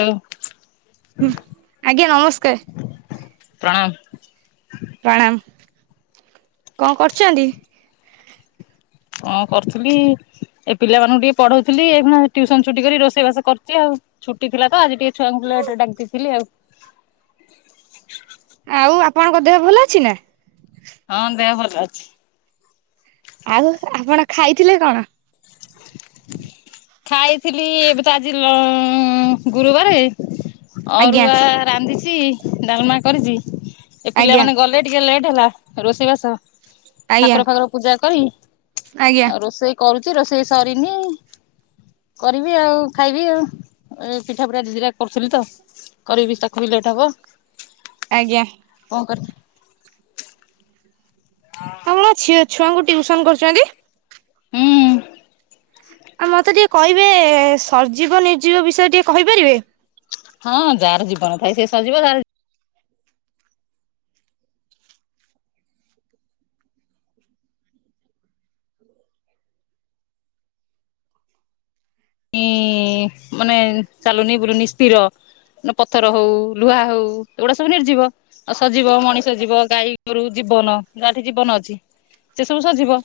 ଉଁ ହଁ ଆଜ୍ଞା ନମସ୍କାର। ପ୍ରଣାମ। ପ୍ରଣାମ କଣ କରୁଛନ୍ତି? ହଁ କରୁଥିଲି ଏଇ ପିଲାମାନଙ୍କୁ ଟିକେ ପଢଉଥିଲି [unintelligible] ଟିୟୁସନ ଛୁଟି କରିକି ରୋଷେଇବାସ କରୁଛି ଆଉ। ଛୁଟି ଥିଲା ତ ଆଜି ଟିକେ ଛୁଆଙ୍କୁ ଲେଟରେ ଡାକି ଦେଇଥିଲି ଆଉ। ଆଉ ଆପଣଙ୍କ ଦେହ ଭଲ ଅଛି ନା? ହଁ ଦେହ ଭଲ ଅଛି। ଆଉ ଆପଣ ଖାଇଥିଲେ କଣ? [unintelligible] ଖାଇଥିଲି ଏବେ ତ ଆଜି ଗୁରୁବାରେ। ଆଜ୍ଞା ଅରୁଆ ରାନ୍ଧିଚି ଡାଲମା କରିଚି ଏ ଆଜ୍ଞା ପିଲାମାନୋନ ଗଲେ ଟିକେ ଲେଟ୍। ହେଲା ରୋଷେଇ ବାସ ଆଜ୍ଞା ଠାକୁର ଫାକୁର ପୂଜା କରି ଆଜ୍ଞା ଆଉ ରୋଷେଇ କରୁଚି ରୋଷେଇ ସରିନି କରିବି ଆଉ ଖାଇବି ଆଉ। ଏ ପିଠା ପିରା ଦିଇ ଦିଇଟା କରୁଥିଲି ତ କରିବି ତାକୁ ବି ଲେଟ୍ ହବ। ଆଜ୍ଞା। କଣ କରୁ ଆପଣ ପା ଛି ଛୁଆଙ୍କୁ ଟିଉସନ କରୁଚନ୍ତି? ହୁଁ। ଆଉ ମତେ ଟିକେ କହିବେ ସର୍ଜିବ ନିର୍ଜୀବ ବିଷୟରେ ଟିକେ କହିପାରିବେ? ହଁ ଯାହାର ଜୀବନ ଥାଏ ସଜିବ ଯାହାର ଇଁ ମାନେ ଚାଲୁନି ବୁଲନି ସ୍ଥିର। ପଥର ହୋଉ ଲୁହା ହୋଉ ଏଗୁଡା ସବୁ ନିର୍ଜିବ ଆଉ ସଜିବ ମଣିଷ ଜୀବ ଗାଈ ଗୋରୁ ଜୀ ବନ ଯାହାଠି ଜୀବନ ଅଛି ସେ ସବୁ ସଜିବ।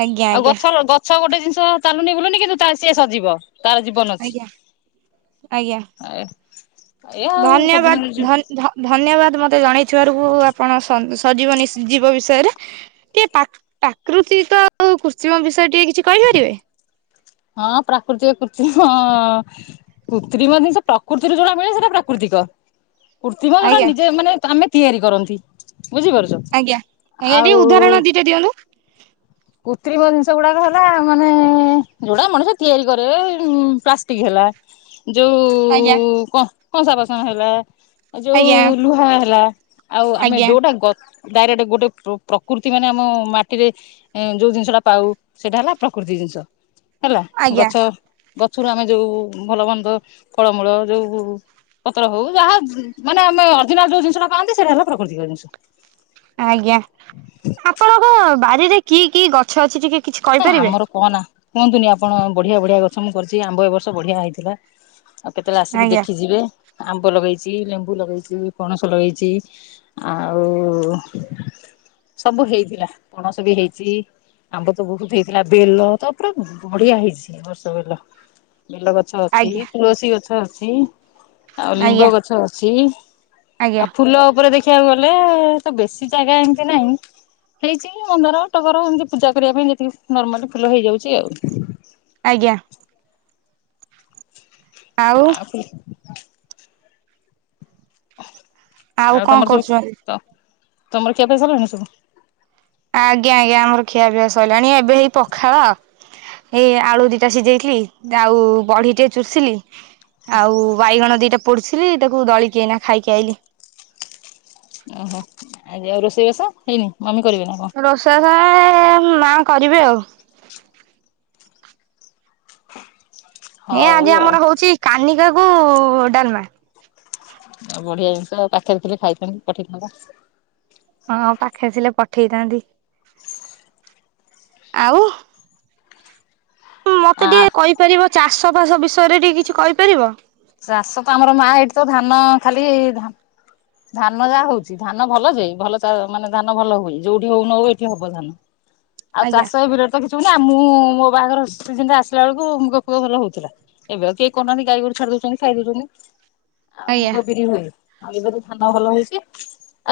ଆଜ୍ଞା ଆଉ ଆଜ୍ଞା ଗଛ ଗଛ ଗୋଟେ ଜିନିଷ ଚାଲୁନି ବୁଲୁନି କିନ୍ତୁ ସିଏ ସଜିବ। ତାର ଜୀବନ ଅଛି। ଆଜ୍ଞା ଆଜ୍ଞା। ଏ ଆଉ ଧନ୍ୟବାଦ ସଜିବ ନିର୍ଜିବ ଧ-ଧ-ଧନ୍ୟବାଦ ମତେ ଜଣେଇ ଥିବାରୁ ଆପଣ ସଜୀବ ନିଶ ଜୀବ ବିଷୟରେ ଟିକେ ପ୍ରା-ପ୍ରାକୃତିକ ଆଉ କୃତ୍ରିମ ବିଷୟରେ ଟିକେ କିଛି କହି ପାରିବେ। ହ ହଁ ପ୍ରାକୃତିକ କୃତ୍ରିମ ହଁ କୃତ୍ରିମ ଜିନିଷ ପ୍ରକୃତିରୁ ଜଣା ପଡିବ ସେଟା ପ୍ରାକୃତିକ। କୃତ୍ରିମ ଯୋଉଟା ଆଜ୍ଞା ନିଜେ ମାନେ ଆମେ ତିଆରି କରନ୍ତି। ବୁଝିପାରୁଚ ଆଜ୍ଞା ଆଜ୍ଞା ଟିକେ ଆଉ ଉଦାହରଣ ଦିଟା ଦିଅନ୍ତୁ କୃତ୍ରିମ ଜିନିଷ ଗୁଡାକ ହେଲା ମାନେ ଯୋଉଡା ମଣିଷ ତିଆରି କରେ ଏ ପ୍ଲାଷ୍ଟିକ ହେଲା ଆଜ୍ଞା। ଯୋଉ କଂସା ବାସନ ହେଲା ଯୋଉ ଆଜ୍ଞା ଲୁହା ହେଲା ଆଉ ଆମେ ଆଜ୍ଞା ଯୋଉଟା ଗ ଡାଇରେକ୍ଟ ଗୋଟେ ପ-ପ୍ରକୃତି ମାନେ ଆମ ମାଟିରେ ଯୋଉ ଜିନିଷ ଟା ପାଉ ସେଇଟା ହେଲା ପ୍ରାକୃତି ଜିନିଷ ହେଲା ଆଜ୍ଞା ଗଛ ଗଛରୁ ଆମେ ଯୋଉ ଭଲ ମନ୍ଦ ଫଳମୂଳ ଯୋଉ ପତ୍ର ହୋଉ ଯାହା ମାନେ ଆମେ ଅର୍ଜିନାଲ ଯୋଉ ଜିନିଷଟା ପାଆନ୍ତି ସେଇଟା ହେଲା ପ୍ରାକୃତିକ ଜିନିଷ। ଆଜ୍ଞା ଆପଣଙ୍କ ବାରିରେ କି କି ଗଛ ଅଛି ଟିକେ କିଛି ଏ କହିପାରିବେ? ଆମର କହନା କୁହନ୍ତୁନି ଆପଣ ବଢିଆ ବଢିଆ ଗଛ ମୁଁ କରିଚି ଆମ୍ବ ଏ ବର୍ଷ ବଢିଆ ହେଇଥିଲା। ଆଉ କେତେବେଳେ ଆସିକି ଆଜ୍ଞା ଦେଖି ଯିବେ। ଆମ୍ବ ଲଗେଇଚି ଲେମ୍ବୁ ଲଗେଇଚି ପଣସ ଲଗେଇଚି ଆଉ ସବୁ ହେଇଥିଲା ପଣସ ବି ହେଇଚି ଆମ୍ବ ବୋହୁତ ହେଇଥିଲା ବେଲ ତ ପୁରା ବଢିଆ ହେଇଚି ଏ ବର୍ଷ ବେଲ। ବେଲ ଗଛ ଅଛି। ଆଜ୍ଞା ତୁଳସୀ ଗଛ ଅଛି। ଆଉ ଲିମ୍ବ ଆଜ୍ଞା ଗଛ ଅଛି। ଆଉ ଆଜ୍ଞା ଫୁଲ ଉପରେ ଦେ ଖିବାକୁ ଗଲେ ତ ବେଶୀ ଜାଗା ଏମତି ନାହିଁ ହେଇଚି ମନ୍ଦାର ଟଗର ଏମତି ପୂଜା କରିବା ପାଇଁ ଯେତିକି ନର୍ମାଲି ଫଲ ହେଇଯାଉଚି ଆଉ। ଆଜ୍ଞା। ଆଉ [unintelligible] ଆଉ କଣ ତମର ସବୁ କରୁଛନ୍ତି? ତ-ତମର ଖିଆପିଆ ସରିଲାଣି ସବୁ? ଆଜ୍ଞା ଆଜ୍ଞା ଆମର ଖିଆପିଆ ସରିଲାଣି ଏବେ ହେଇ ପଖାଳ ଏଇ ଆଳୁ ଦିଟା ସିଝେଇଥିଲି ଆଉ ବଢିଟେ ଚୁରିଥିଲି। ଆଉ ବାଇଗଣ ଦିଟା ପୋଡୁଥିଲି ତାକୁ ଦଳିକି ଏଇନା ଖାଇକି ଆଇଲି। ଓହୋ ଆଉ ରୋଷେଇବାସ ହେଇନି ମମି କରିବେ ନା କଣ? ରୋଷେଇ ମା କରିବେ ଆଉ [inaudible] ଏ ହଉ ଆଜି ଆଉ ଆମର ହଉଛି କାନିକା କୁ ଡାଲମା। ଆଉ ବଢିଆ ଜିନିଷ ପାଖରେ ଥିଲେ ଖାଇଥାନ୍ତି ପଠେଇଥାନ୍ତ। ହଁ ଆଉ ପାଖେରେ ଆସିଲେ ପଠେଇଥାନ୍ତି। ଆଉ ଆ ମତେ ଟିକେ କହିପାରିବ ଚାଷ ବାସ ବିଷୟରେ ଟିକେ କିଛି କହିପାରିବ? ଚାଷ ତ ଆମର ମା ଏଇଠି ତ ଧାନ ଖାଲି ଧାନ ଧାନ ଯାହା ହଉଛି ଧାନ ଭଲ ଯାଇ ଭଲ ଚା ମାନେ ଧାନ ଭଲ ହୁଏ। ଯୋଉଠି ହଉନ ହଉ ଏଠି ହବ ଧାନ ଆଉ ଆଜ୍ଞା ଚାଷ ଏ ବିଲରେ ତ କହିମିନା ମୁଁ ମୋ ବାହାଘର ସିିଜିନ ରେ ଆସିଲା ବେଳକୁ ମୁଗ ଫୁଗ ଭଲ ହଉଥିଲା ଏବେ ଆଉ କେହି କରହୁନାହାନ୍ତି ଗାଈଗୋରୁ ଛା ଉଛନ୍ତି ଖାଇ ଦଉଛନ୍ତି ଆଉ ମୁଗ ବିରି ହୁଏ ଆଉ ଏବେ ତ ଧାନ ଭଲ ହଉଛି।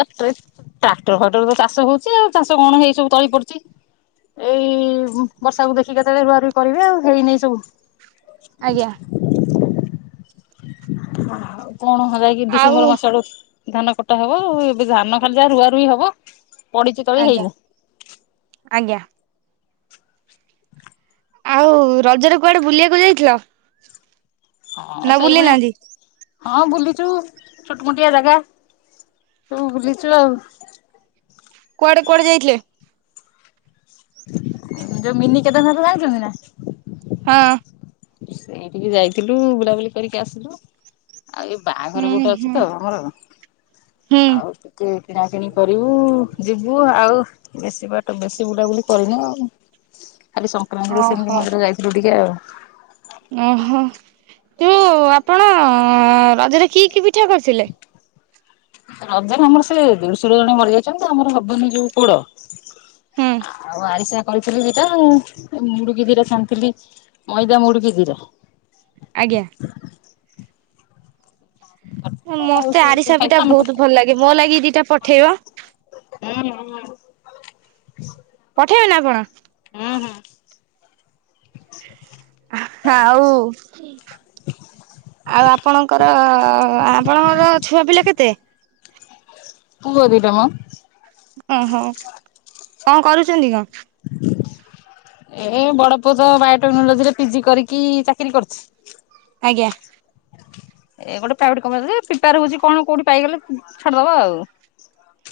ଆଉ ଟ୍ରେ ଟ୍ରାକ୍ଟର ଫାଟର ତ ଚାଷ ହଉଛି ଆଉ ଚାଷ କଣ ହେଇ ସବୁ ତଳି ପଡିଛି ଏଇ ବର୍ଷାକୁୁ ଦେଖି କେତେଳେ ରୁଆରୁଈ କରିବେ ଆଉ ହେଇନହିଁ ସବୁ ଆଜ୍ଞା କଣ ଯାଇକ ଆଉ ଡିସେମ୍ବର ମାସ ଆଡୁ ଧାନ କଟା ହବ ଏବେ ଧାନ ଖାଲି ଯା ରୁଆ ରୁଇ ହବ। ପଡିଛି ତଳି ହେଇନି। ଆଜ୍ଞା ଆଉ ରଜରେ କୁଆଡେ ବୁଲିବାକୁ ଯାଇଥିଲ? ହଁ ନା ବୁଲି ସେଇଭଳିଆ ନାହାନ୍ତି? ହଁ ବୁଲିଛୁ ଛୋଟମୋଟିଆ ଜାଗା ସବୁ ବୁଲିଛ ଆଉ କୁଆଡେ କୁଆଡେ ଯାଇଥିଲେ? ଯୋଉ ମିନି କେତେନ ଯାଇଛନ୍ତି ନା? ହଁ। ସେଇଠିକି ଯାଇଥିଲୁ ବୁଲାବୁଲି କରିକି ଆସିଲୁ। ଆଉ ଏଇ ବାହାଘର ହୁଁ ଗୋଟେ ଅଛି ହୁଁ ତ ଆମର ହୁଁ ଆଉ ଟିକେ କିଣାକିଣି କରିବୁ ଯିବୁ ଆଉ ବେଶୀ ବାଟ ବେଶୀ ବୁଲାବୁଲି କରିନୁ ଆଉ ଖାଲି ସଂକ୍ରାନ୍ତିରେ ସେମିତି ଓହୋ ମନ୍ଦିର ଯାଇଥିଲୁ ଟିକେ ଆଉ ଓହୋ। ତୁ ଆପଣ ରଜରେ କି କି ପିଠା କରିଥିଲେ? ରଜରେ ଆମର ସେ ଦେଢଶୁର ଜନ ମରିଯାଇଛନ୍ତି ଆମର ହବନି ଯୋଉ ପୋଡ। ହୁଁ ଆଉ ଆରିଶା କରିଥିଲି ଦିଇଟା ମୁଡିକି ଦିରେ ଛାଣିଥିଲି ମଇଦା ମୁଡିକି ଦିଟା। ଆଜ୍ଞା ଆଉ ମତେ ସେ ସବୁ ଆରିସା ଖାଇଥିଲୁ ପିଠା ଆମର ତ ବହୁତ ହୁଁ ଭଲ ଲାଗେ ମୋ ଲାଗି ଦିଟା ପଠେଇବ। ହୁଁ [inaudible] ପଠେଇବେ ନା କଣ? ହୁଁ ହୁଁ। ହୋଉ ଆଉ ଆପଣଙ୍କର ଆପଣଙ୍କର ଛୁଆ ପିଲା କେତେ? ପୁଅ ଦିଟା ମ ଓହୋ କଣ କରୁଛନ୍ତି କଣ? [inaudible] ଏ ବଡ ପୁଅ ତ ବାୟୋଟେକ୍ନୋଲୋଜି ରେ ପିଜି କରିକି ଚାକିରି କରିଛି। ୟା ଏ ଗୋଟେ ପ୍ରାଇଭେଟ କ ପ୍ରିପାର ହୋଉଛି କଣ କୋଉଠି ପାଇଗଲେ ଛାଡି ଦବ ଆଉ।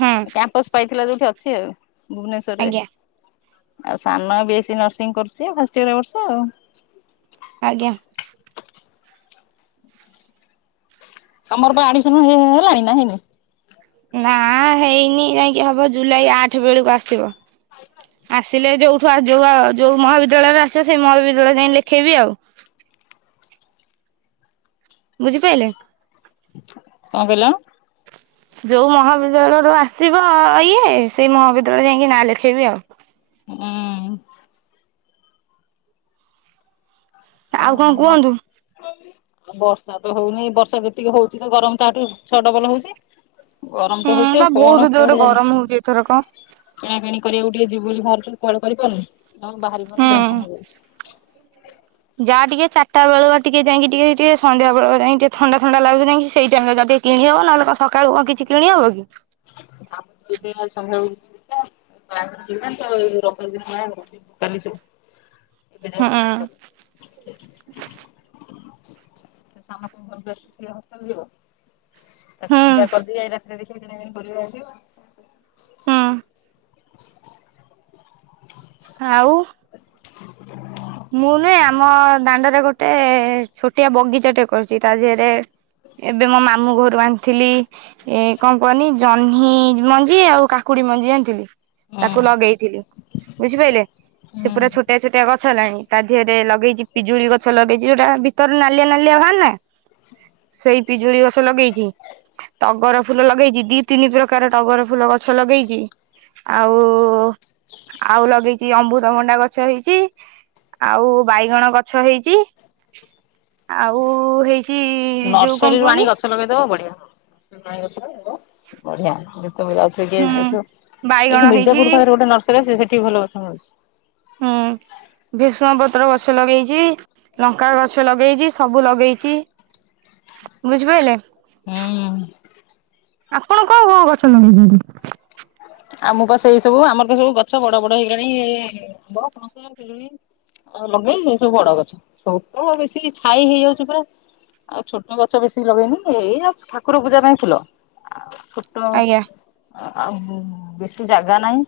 ହଁ କ୍ୟାମ୍ପସ ପାଇଥିଲା ଯୋଉଠି ଅଛି ଆଉ ଭୁବନେଶ୍ଵରରେ ଆଜ୍ଞା ଆଉ ସାନ ବି ନର୍ସିଂ କରୁଛି ଫାଷ୍ଟ ଇୟର ଏ ବର୍ଷ ଆଉ ଆଜ୍ଞା। ତମର ପା ଆଡିମିସନ ହବ ନା ହେଇନି? ଯାଇଁକି ହବ ଜୁଲାଇ ଆଠ ବେଳକୁ ଆସିବ। [inaudible] ଆସିଲେ ଯୋଉଠୁ ଯୋଉ ଆଉ ଯୋଉ ମହାବିଦ୍ୟାଳୟରେ ଆସିବ ସେଇ ମହାବିଦ୍ୟାଳୟ ଯାଇ ଲେଖେଇବି ଆଉ। [inaudible] ବୁଝିପାଇଲେ? କଣ କହିଲ? ଯୋଉ ମହାବିଦ୍ୟାଳୟରୁୁ ଆସିବ ଇଏ, ସେଇ ମହାବିଦ୍ୟାଳୟରେ ଯାଇକି ନାଁ ଲେଖେଇବି ଆଉ। ହୁଁ। ଏ ଆଉ କଣ ବ। କୁହନ୍ତୁ [unintelligible] ଆଉ ବର୍ଷା ତ ହଉନି। ବର୍ଷା ଯେତିକି ହଉଛି ତ ଗରମ ତାହାଠୁ ଛ ଡବଲ ହଉଛି। ଗରମ ହୁଁ ତ ହଉଛ ବା ବହୁତ କଣ ଜୋରରେ କୁଆଡେ ଯାଏ ଗରମ ହଉଛି ଏଥରକ କିଣାକିଣି କରିବାକୁ ଟିକେ ଯିବୁ ବୋଲି ବାହାରିଚୁ ବୋଲି କୁଆଡେ କରି ପାରୁନୁ। ଆମେ ବାହାରିବୁ ହୁଁ। ମାନେ ଦେହ କଣ ହେଇଯାଉଛି। ଯାହା ଟିକେ ଚାରିଟା ବେଳୁଆ ଟିକେ ଯାଇକି ଟିକେ ଟିକେ ସନ୍ଧ୍ୟାବେଳେ ଯାଇ ଟିକେ ଥଣ୍ଡା ଥଣ୍ଡା ଲାଗୁଚି ଟିକେ ସେଇ ଟାମରେ କିଣିହବ। ନହେଲେ କଣ ସକାଳୁ କଣ କିଛି କିଣି ହବ କି? ଆଉ ଯିବି ଆଜି [unintelligible] ଏବେ ଯାଏଁ ମୁଁ କିଛି ହୁଁ କରିନି। ସାନ ପୁଅ ଘରକୁ ଆସିଛି ଯେ ହଷ୍ଟେଲ ଯିବ। ହୁଁ। [unintelligible] ହୁଁ ଆଉ ମୁଁ ନୁହେଁ ଆମ ଦାଣ୍ଡରେ ଗୋଟେ ଛୋଟିଆ ବଗିଚାଟେ କରିଛି। ତା ଦେହରେ ଏବେ ମୋ ମାମୁଁ ଘରୁ ଆଣିଥିଲି। ଏ କଣ କୁହନି ଜହ୍ନି ମଞ୍ଜି ଆଉ କାକୁଡି ମଞ୍ଜି ଆଣିଥିଲି। ତାକୁ ଆଉ। ଲଗେଇଥିଲି। ବୁଝିପାରିଲେ, ସେ ପୁରା ହୁଁ ଛୋଟିଆ ଛୋଟିଆ ଗ ଗଛ ହେଲାଣି ତା ଦେହରେ ଲଗେଇଛି ପିଜୁଳି ଗଛ ଲଗେଇଛି ଯୋଉଟା ଭିତରେ ନାଲିଆ ନାଲିଆ ବାହାରୁନେ ସେଇ ପିଜୁଳି ଗଛ ଲଗେଇଛି। ଟଗର ଫୁଲ ଲଗେଇଛି ଦି ତିନି ପ୍ରକାର ଟଗର ଫୁଲ ଗଛ ଲଗେଇଛି। ଆଉ ଆଉ ଲଗେଇଛି ଅମୃତଭଣ୍ଡା ଗଛ ହେଇଛି। ଆଉ ବାଇଗଣ ଗଛ ହେଇଛି। ଆଉ ହେଇ ନର୍ସରୀରୁୁ ଆଣି ଗଛ ଲଗେଇଦବ ବଢିଆ। ବଢିଆ ତମେ ଯାଉଥିବ କିଏ ହୁଁ ଏଇଠୁ। ବାଇଗଣ ଏଇଠୁ ହେଇଛି ମିର୍ଜାପୁର ପାଖରେ ଗୋଟେ ନର୍ସରୀ ଅଛି ସେଠି ବି ଭଲ ଗଛ ମିଳୁଛି। [unintelligible] ଭେରଶୁଙ୍ଗା ପତ୍ର ଗଛ ଲଗେଇଛି, ଲଙ୍କା ଗଛ ଲଗେଇଛି ସବୁ ଲଗେଇଛି। ବୁଝିପାରିଲେ ହୁଁ। ଆପଣ କଣ କଣ ଗଛ ଲଗେଇଛନ୍ତି? ଆ ମୁଁ ପା ସେଇ ସବୁ ଆମର ତ ସବୁ ଗଛ ବଡ ବଡ ହେଇଗଲାଣି। ଆମ୍ୱ, ପଣସ, ପିଜୁଳି ଆଉ ଲଗେଇ ସବୁ ବଡ ଗଛ ଛୋଟ ବେଶୀ ଛାଇ ହେଇଯାଉଛି ପୁରା। ଆଉ ଛୋଟ ଗଛ ବେଶୀ ଲଗେଇନି ଯେ, ଏଇଆ ଠାକୁର ପୂଜା ପାଇଁ ଫୁଲ ଟୋ ଆଜ୍ଞା ବେଶୀ ଜାଗା ନାହିଁ।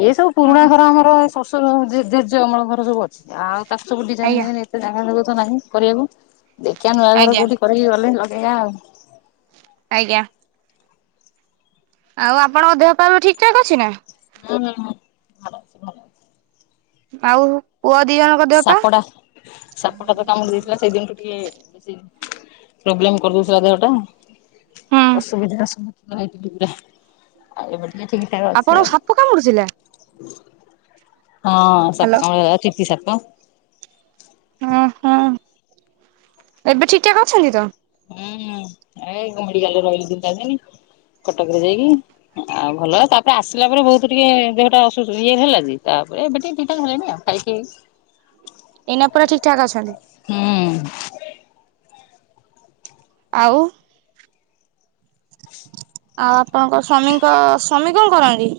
ଏ ସବୁ ପୁରୁଣା ହଁ ଘର ଆମର ଶଶୁର ଜେଜେ ଅମଳ ଘର ସବୁ ଅଛି। ଆଉ [unintelligible] ଆଜ୍ଞା ଏତେ ଜାଗା ଜାଗା ତ ନାହିଁ କରିବାକୁ। ଦେଖିବା ନୂଆ ଘର ଆଜ୍ଞା କୋଉଠି କରକି ଗଲେ। [unintelligible] ଆଜ୍ଞା। ଆଉ ଆପଣଙ୍କ ଦେହ ପା ଠିକ୍ ଠାକ୍ ଅଛି ନା? ହୁଁ ହୁଁ ହୁଁ ଭଲ ଅଛି ଭଲ ଅଛି।। ଆଉ ପୁଅ ଦି ଜଣଙ୍କ ଦେହ ପା ସାପଟା ସାପଟା ତ କାମୁଡ଼ି ଦେଇଥିଲା ସେଇ ଦିନୁଠୁ ଟିକେ ବେଶି ପ୍ରୋବ୍ଲେମ କରିଦଉଥିଲା ଦେହ ଟା। ହୁଁ ଅସୁବିଧାର ସମ୍ମୁଖୀନ ହେଇଥିଲି ପୁରା। ଆ ଏବେ ଟିକେ ଠିକ ଠାକ ଅଛି ଆପଣ ଆଉ କୁ ସାପ କାମୁଡିଥିଲା! ହଁ ସପ କାମ କାମୁଡ଼ି ଥିଲା ଚିତି ସାପ। ଓହୋ। ଏବେ ଠିକଠାକ୍ ଅଛନ୍ତି ତ? ହୁଁ ଏ ମେଡିକାଲ ରେ ରହିଲି ଦି ଚାରି ଦିନି। କଟକରେ ଯାଇକି। ଆଉ ଭଲ ତାପରେ ଆସିଲା ପରେ ବହୁତ ଟିକେ ଦେହ ଟା ଅସୁ ଇଏରେ ହେଲା ଯେ ତା ଏବେ ଟିକେ ଠିକଠାକ୍ ହେଲେଣିି ଆଉ ଖାଇକି ଏଇନା ପରା ଠିକଠାକ୍ ଅଛନ୍ତି। ହୁଁ ଆଉ। ଆଉ ଆପଣଙ୍କ ସ୍ଵାମୀଙ୍କ ସ୍ଵାମୀ କଣ କରନ୍ତି?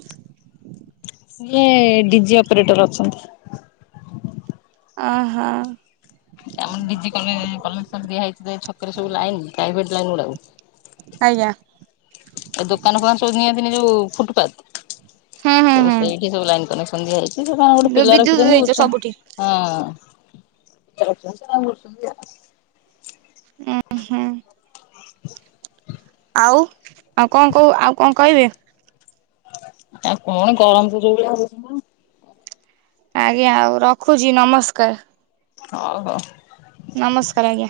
ଇଏ ଡି ଜି ଅପରେଟର ଅଛନ୍ତି। ଅହ। ଆମ ଡି ଜି କଲେଜ କନେକ୍ସନ ଦିଆ ହେଇଛି ଛକରେ ସବୁ ଲାଇନ ପ୍ରାଇଭେଟ ଲାଇନ ଗୁଡାକୁ। ଆଜ୍ଞା। ଏ ଦୋକାନ ଫୋକାନ ସବୁ ନିଅନ୍ତିନି ଯୋଉ ଫୁଟପାଥ ହୁଁ ହୁଁ ହୁଁ ସେଇଠି ସବୁ ଲାଇନ କନେ ଦିଆ ହେଇଛି ସେ ତାଙ୍କର ଗୋଟେ ଯୋଉ ପିଲା ବିଦ୍ୟୁତ ରଖିଛନ୍ତି ଦେଇଛ ସବୁଠି। ବୁଝୁଛନ୍ତି ହଁ। [inaudible] ଏ ହଁ। [unintelligible] ଆଉ କଣ କହୁ ଆଉ କଣ କହିବେ? ଆଉ କଣ ଗରମ ତ ଯଉ ଭଳିଆ ହୋଉଛିନା। ଆଜ୍ଞା ଆଉ ରଖୁଛି ନମସ୍କାର। ହଉ ହଉ। ନମସ୍କାର ଆଜ୍ଞା।